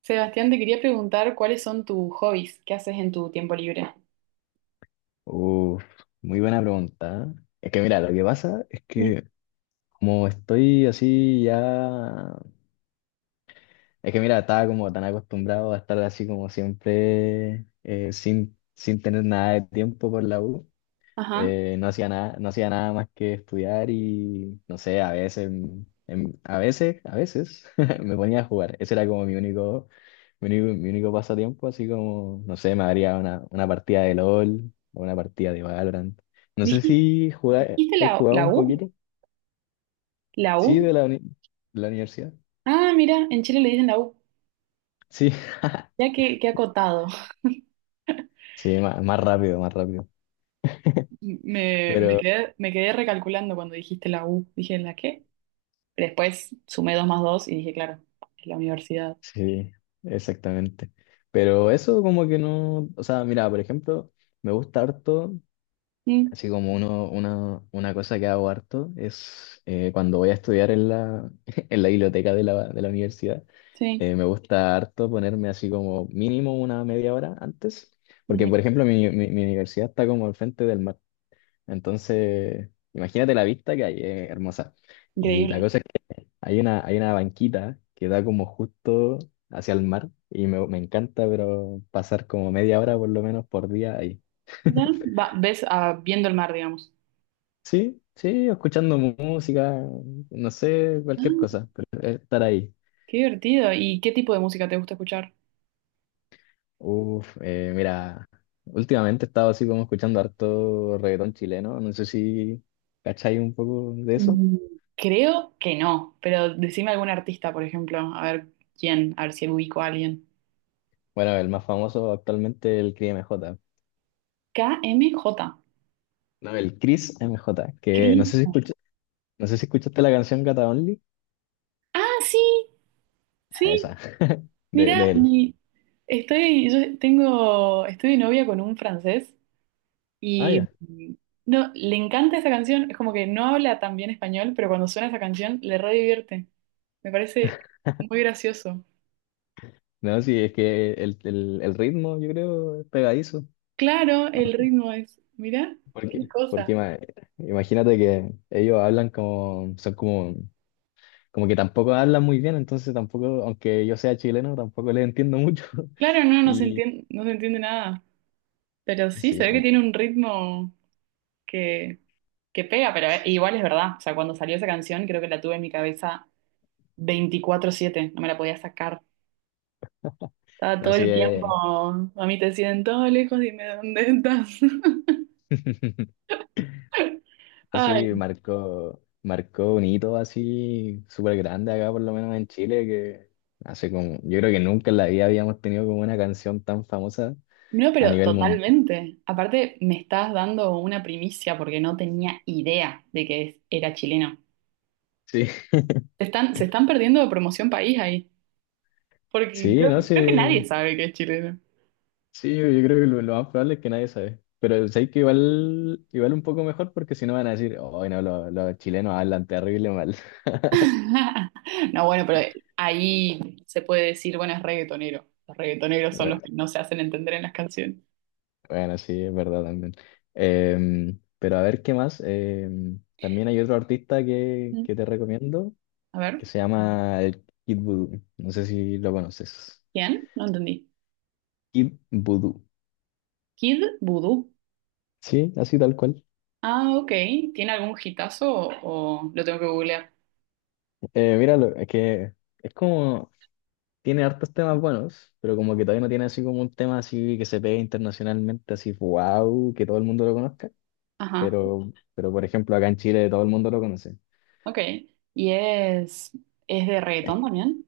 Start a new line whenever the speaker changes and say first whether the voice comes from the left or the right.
right: Sebastián, te quería preguntar cuáles son tus hobbies, qué haces en tu tiempo libre.
left: Uf, muy buena pregunta. ¿Eh? Es que mira, lo que pasa es
right: Mm.
left: que como estoy así ya... Es que mira, estaba como tan acostumbrado a estar así como siempre sin tener nada de tiempo por la U.
right: Ajá.
left: No hacía nada más que estudiar y no sé, a veces, a veces me ponía a jugar. Ese era como mi único pasatiempo, así como, no sé, me daría una partida de LOL o una partida de Valorant. No sé
right: ¿Dijiste,
left: si jugáis,
right: dijiste
left: ¿hay
right: la,
left: jugado
right: la
left: un
right: U?
left: poquito?
right: ¿La
left: Sí,
right: U?
left: de la universidad.
right: Ah, mira, en Chile le dicen la U.
left: Sí,
right: Ya que acotado.
left: sí, más rápido, más rápido.
right: Me, me
left: Pero
right: quedé, me quedé recalculando cuando dijiste la U. Dije, ¿la qué? Después sumé dos más dos y dije, claro, es la universidad.
left: sí, exactamente. Pero eso como que no, o sea, mira, por ejemplo, me gusta harto.
right: Mm,
left: Así como una cosa que hago harto es cuando voy a estudiar en en la biblioteca de de la universidad.
right: sí.
left: Me gusta harto ponerme así como mínimo una media hora antes, porque
right: Ujú.
left: por ejemplo mi universidad está como al frente del mar, entonces imagínate la vista que hay, es hermosa. Y la
right: Increíble.
left: cosa es que hay una banquita que da como justo hacia el mar y me encanta, pero pasar como media hora por lo menos por día ahí.
right: Ya, ves viendo el mar, digamos.
left: Sí, sí, escuchando música, no sé, cualquier
right: Ah,
left: cosa, pero estar ahí.
right: qué divertido. ¿Y qué tipo de música te gusta escuchar?
left: Mira, últimamente he estado así como escuchando harto reggaetón chileno, no sé si cacháis un poco de eso.
right: Mm, Creo que no, pero decime algún artista, por ejemplo, a ver quién, a ver si ubico a alguien.
left: Bueno, el más famoso actualmente el Cris M J.
right: K M J.
left: No, el Cris M J, que
right: Cristo.
left: no sé si escuchaste la canción Gata Only.
right: Ah, sí,
left: Ah,
right: sí.
left: esa, de
right: Mira,
left: él.
right: mi, estoy, yo tengo, estoy de novia con un francés
left: Ah,
right: y
left: ya.
right: no, le encanta esa canción. Es como que no habla tan bien español, pero cuando suena esa canción le re divierte. Me parece muy gracioso.
left: No, sí, es que el ritmo yo creo es pegadizo.
right: Claro, el ritmo es, mira, qué
left: Porque,
right: cosa.
left: porque ima- Imagínate que ellos hablan como, son como, como que tampoco hablan muy bien, entonces tampoco, aunque yo sea chileno, tampoco les entiendo mucho.
right: Claro, no, no se
left: Y
right: entiende, no se entiende nada. Pero sí, se
left: sí,
right: ve que
left: en-
right: tiene un ritmo que, que pega, pero
left: sí,
right: igual es verdad. O sea, cuando salió esa canción, creo que la tuve en mi cabeza 24/7, no me la podía sacar. Estaba todo
left: así
right: el tiempo,
left: es,
right: a mí te siento lejos, dime dónde estás. Ay,
left: así marcó, marcó un hito así súper grande acá, por lo menos en Chile, que hace como, yo creo que nunca en la vida habíamos tenido como una canción tan famosa
right: no,
left: a
right: pero
left: nivel mundial.
right: totalmente. Aparte, me estás dando una primicia porque no tenía idea de que era chileno.
left: Sí,
right: Se están perdiendo de promoción país ahí, porque
left: sí,
right: creo,
left: no
right: creo que nadie
left: sé.
right: sabe que es chileno.
left: Sí, yo creo que lo más probable es que nadie sabe. Pero sé que igual, igual un poco mejor porque si no van a decir, oh, no, los chilenos hablan terrible mal.
right: No, bueno, pero ahí se puede decir, bueno, es reggaetonero. Los reggaetoneros son los
left: Bueno,
right: que no se hacen entender en las canciones.
left: bueno, sí, es verdad también. Pero a ver qué más. También hay otro artista
right: Mm.
left: que te recomiendo
right: A ver,
left: que se llama el Kid Voodoo. No sé si lo conoces.
right: ¿quién? No entendí.
left: Kid Voodoo.
right: Kid Voodoo.
left: Sí, así tal cual.
right: Ah, ok. ¿Tiene algún hitazo o lo tengo que googlear?
left: Míralo, es que es como tiene hartos temas buenos, pero como que todavía no tiene así como un tema así que se pegue internacionalmente, así wow, que todo el mundo lo conozca.
right: Ajá,
left: Pero por ejemplo, acá en Chile todo el mundo lo conoce.
right: ok. ¿Y es de reggaetón
left: Es-
right: también?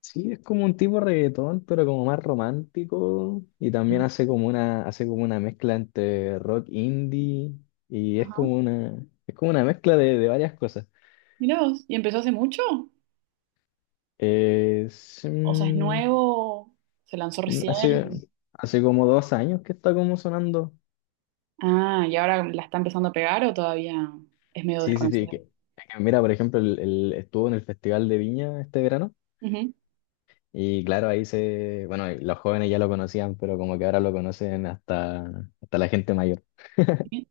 left: Sí, es como un tipo reggaetón, pero como más romántico. Y también
right: Mira.
left: hace como hace como una mezcla entre rock indie y es
right: Ajá,
left: como es como una mezcla de varias cosas.
right: mira vos. ¿Y empezó hace mucho?
left: Es,
right: O sea, ¿es
left: mm,
right: nuevo? ¿Se lanzó recién?
left: Hace, hace como dos años que está como sonando.
right: Ah, ¿y ahora la está empezando a pegar o todavía es medio
left: Sí, sí, sí,
right: desconocido?
left: que por ejemplo, estuvo en el Festival de Viña este verano
right: Ujú.
left: y claro, ahí se, bueno, y los jóvenes ya lo conocían, pero como que ahora lo conocen hasta, hasta la gente mayor.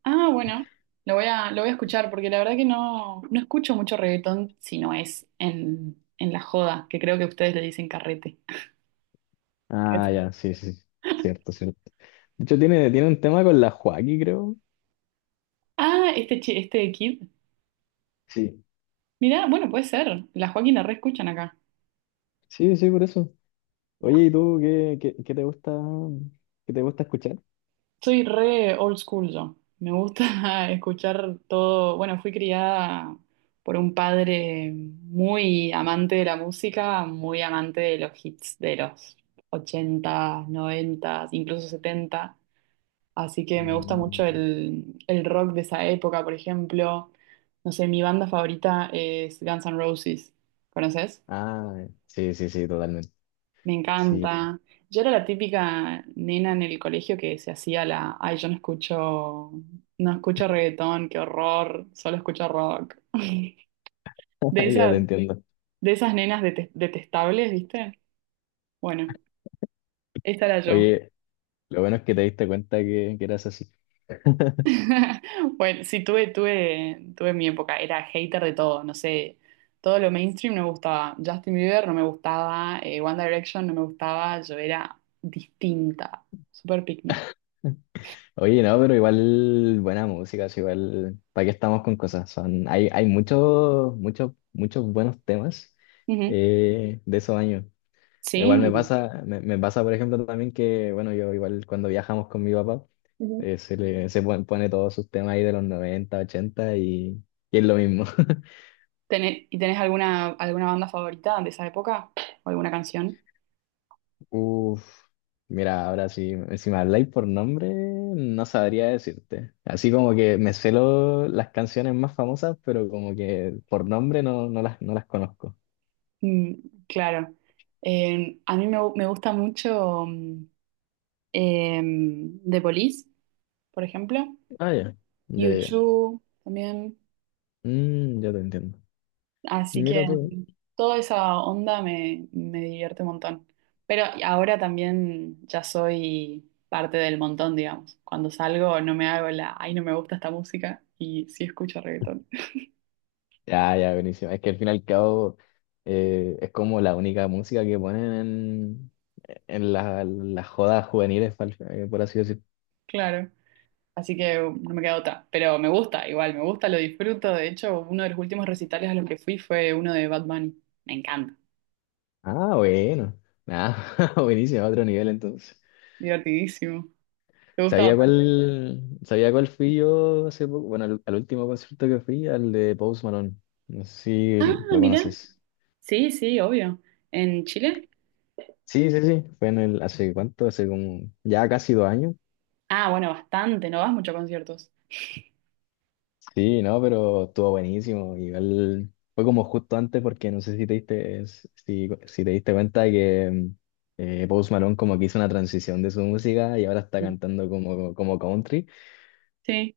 right: Ah, bueno, lo voy a escuchar porque la verdad que no escucho mucho reggaetón si no es en la joda, que creo que ustedes le dicen carrete. Puede
left: Ah,
right: ser.
left: ya, sí, sí, sí, cierto, cierto. De hecho, tiene, tiene un tema con la Joaquí, creo.
right: Ah, este, este kid.
left: Sí.
right: Mirá, bueno, puede ser. La Joaquín la re escuchan acá.
left: Sí, sí, por eso.
right: La-
left: Oye, ¿y tú qué te gusta escuchar?
right: Soy re old school yo. Me gusta escuchar todo. Bueno, fui criada por un padre muy amante de la música, muy amante de los hits de los 80, 90, incluso 70. Así que me gusta
left: Mm.
right: mucho el rock de esa época, por ejemplo. No sé, mi banda favorita es Guns N' Roses. ¿Conoces?
left: Ah, sí, sí, sí, totalmente.
right: Me, sí,
left: Sí,
right: encanta. Yo era la típica nena en el colegio que se hacía la, ay, yo no escucho reggaetón, qué horror, solo escucho rock. De
left: ya te
right: esas,
left: entiendo.
right: de esas nenas detestables, ¿viste? Bueno, esta era yo.
left: Oye, lo bueno es que te diste cuenta que eras así.
right: Bueno, sí, tuve mi época, era hater de todo, no sé, todo lo mainstream no me gustaba, Justin Bieber no me gustaba, One Direction no me gustaba, yo era distinta, super pick me.
left: Oye, no, pero igual buena música, sí, igual, ¿para qué estamos con cosas? Son, hay muchos, muchos, muchos buenos temas
right: Ujú.
left: de esos años. Igual me
right: Sí.
left: pasa, me pasa, por ejemplo, también que, bueno, yo igual cuando viajamos con mi papá,
right: Ujú.
left: se le, se pon- pone todos sus temas ahí de los 90 80 y es lo mismo.
right: ¿Y tenés alguna banda favorita de esa época? ¿O alguna canción?
left: Uf, Mira, ahora sí, si me habláis por nombre, no sabría decirte. Así como que me sé las canciones más famosas, pero como que por nombre no, no las conozco.
right: Mm, claro. A mí me gusta mucho The Police, por ejemplo,
left: Ah, ya, ya, ya.
right: U2 también.
left: Mm, ya te entiendo.
right: Así
left: Mira
right: que
left: tú.
right: toda esa onda me divierte un montón. Pero ahora también ya soy parte del montón, digamos. Cuando salgo no me hago la, ay, no me gusta esta música y sí escucho reggaetón.
left: Ya, ya, buenísimo. Es que al fin y al cabo es como la única música que ponen en las jodas juveniles, por así decir.
right: Claro. Así que no me queda otra. Pero me gusta, igual, me gusta, lo disfruto. De hecho, uno de los últimos recitales a los que fui fue uno de Bad Bunny. Me encanta.
left: Ah, bueno. Ah, buenísimo, otro nivel entonces.
right: Divertidísimo. ¿Te gusta Bad Bunny?
left: Sabía cuál fui yo hace poco? Bueno, al último concierto que fui, al de Post Malone. No sé si
right: Ah,
left: lo
right: mira.
left: conoces.
right: Sí, sí, obvio. ¿En Chile?
left: Sí, sí, sí. Fue en el, hace cuánto, hace como, ya casi dos años.
right: Ah, bueno, bastante. No vas mucho a conciertos.
left: Sí, no, pero estuvo buenísimo. Igual fue como justo antes porque no sé si te diste, si te diste cuenta que Post Malone como que hizo una transición de su música y ahora está cantando como, como country.
right: Sí,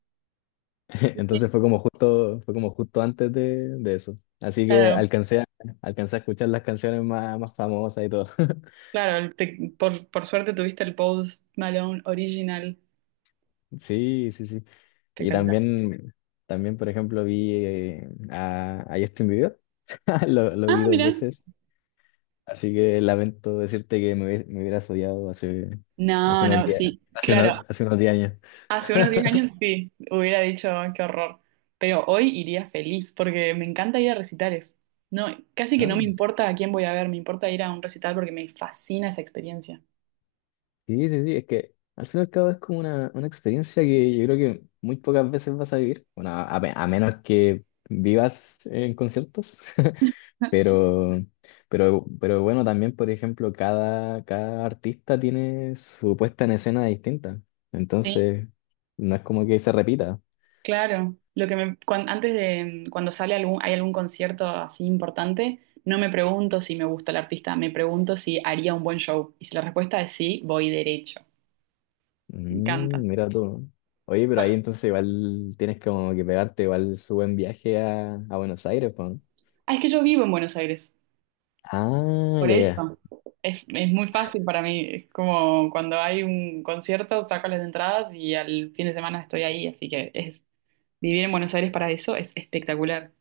right: sí, sí,
left: Entonces fue como justo antes de eso. Así que
right: claro,
left: alcancé a escuchar las canciones más, más famosas y todo.
right: claro, por suerte tuviste el Post Malone original,
left: Sí, sí, sí. Y
right: espectacular.
left: también, también por ejemplo, vi a Justin Bieber. Lo vi
right: Ah,
left: dos
right: mira.
left: veces. Así que lamento decirte que me hubieras odiado hace, hace
right: No,
left: unos
right: no,
left: días,
right: sí,
left: hace,
right: claro,
left: unos hace unos 10 años.
right: hace unos 10 años sí, hubiera dicho, "Ah, qué horror", pero hoy iría feliz porque me encanta ir a recitales. No, casi que no me
left: Ah.
right: importa a quién voy a ver, me importa ir a un recital porque me fascina esa experiencia.
left: Sí, sí, sí, es que al fin y al cabo es como una experiencia que yo creo que muy pocas veces vas a vivir, bueno, a menos que vivas en conciertos, pero, pero bueno, también, por ejemplo, cada artista tiene su puesta en escena distinta,
right: Sí.
left: entonces no es como que se repita.
right: Claro, lo que me, antes de cuando sale algún, hay algún concierto así importante, no me pregunto si me gusta el artista, me pregunto si haría un buen show. Y si la respuesta es sí, voy derecho. Me encanta.
left: Mm, mira tú. Oye, pero ahí entonces igual tienes como que pegarte igual su buen viaje a Buenos Aires, po, ¿no?
right: Ah, es que yo vivo en Buenos Aires,
left: Ah,
right: por
left: ya,
right: eso.
left: ya.
right: Es muy fácil para mí. Es como cuando hay un concierto, saco las entradas y al fin de semana estoy ahí. Así que vivir en Buenos Aires para eso es espectacular.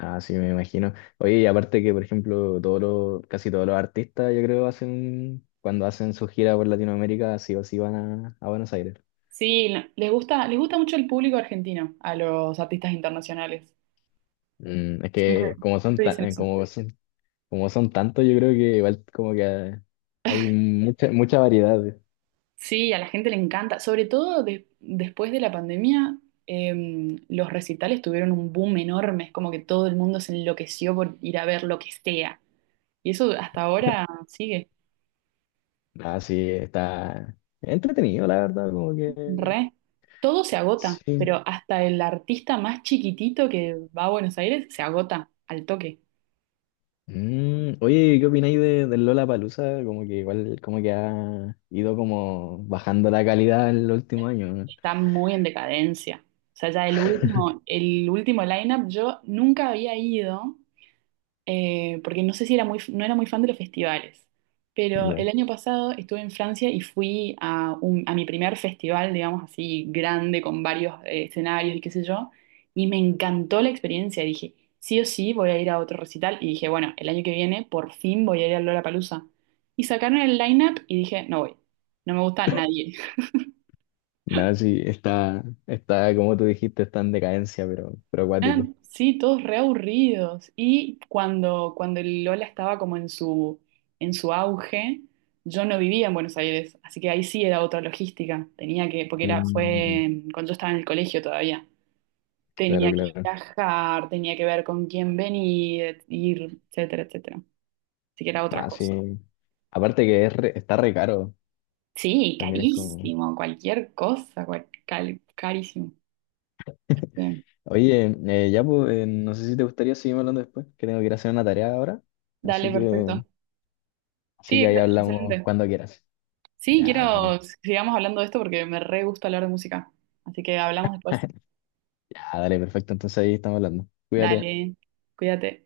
left: Ah, sí, me imagino. Oye, y aparte que, por ejemplo, todos los, casi todos los artistas, yo creo, hacen, cuando hacen su gira por Latinoamérica, sí o sí van a Buenos Aires.
right: Sí, no, les gusta mucho el público argentino a los artistas internacionales.
left: Mm, es
right: Siempre
left: que como son, ta-
right: dicen eso.
left: como son tantos, yo creo que igual como que mucha variedad.
right: Sí, a la gente le encanta, sobre todo después de la pandemia. Em, los recitales tuvieron un boom enorme, es como que todo el mundo se enloqueció por ir a ver lo que sea. Y eso hasta ahora sigue,
left: Ah, sí, está entretenido, la verdad, como que
right: re. Todo se agota,
left: sí.
right: pero hasta el artista más chiquitito que va a Buenos Aires se agota al toque.
left: Mm, oye, ¿qué opináis de, del Lollapalooza? Como que igual, como que ha ido como bajando la calidad en los últimos años,
right: Está muy en decadencia. O sea, ya el último lineup yo nunca había ido. Porque no sé si era muy, no era muy fan de los festivales, pero
left: ¿no?
right: el año pasado estuve en Francia y fui a mi primer festival, digamos así, grande, con varios escenarios y qué sé yo, y me encantó la experiencia. Dije, sí o sí voy a ir a otro recital, y dije, bueno, el año que viene por fin voy a ir a Lollapalooza. Y sacaron el line-up y dije, no voy, no me gusta nadie.
left: Nada, sí, está, como tú dijiste, está en decadencia, pero acuático.
right: Eran, sí, todos reaburridos. Y cuando el Lola estaba como en su auge, yo no vivía en Buenos Aires, así que ahí sí era otra logística. Tenía que, porque era,
left: Mm,
right: fue cuando yo estaba en el colegio todavía.
left: claro,
right: Tenía que
left: claro.
right: viajar, tenía que ver con quién venir, ir, etcétera, etcétera. Así que era otra
left: Nada,
right: cosa.
left: sí. Aparte que está re caro,
right: Sí,
left: también es como...
right: carísimo, cualquier cosa, carísimo. Bien.
left: Oye, no sé si te gustaría seguir hablando después, que tengo que ir a hacer una tarea ahora.
right: Dale,
left: Así que,
right: perfecto.
left: así
right: Sí,
left: que ahí hablamos
right: excelente.
left: cuando quieras.
right: Sí,
left: Ya, dale.
right: quiero, sigamos hablando de esto porque me re gusta hablar de música. Así que hablamos después.
left: Ya, dale, perfecto. Entonces ahí estamos hablando. Cuídate.
right: Dale, cuídate.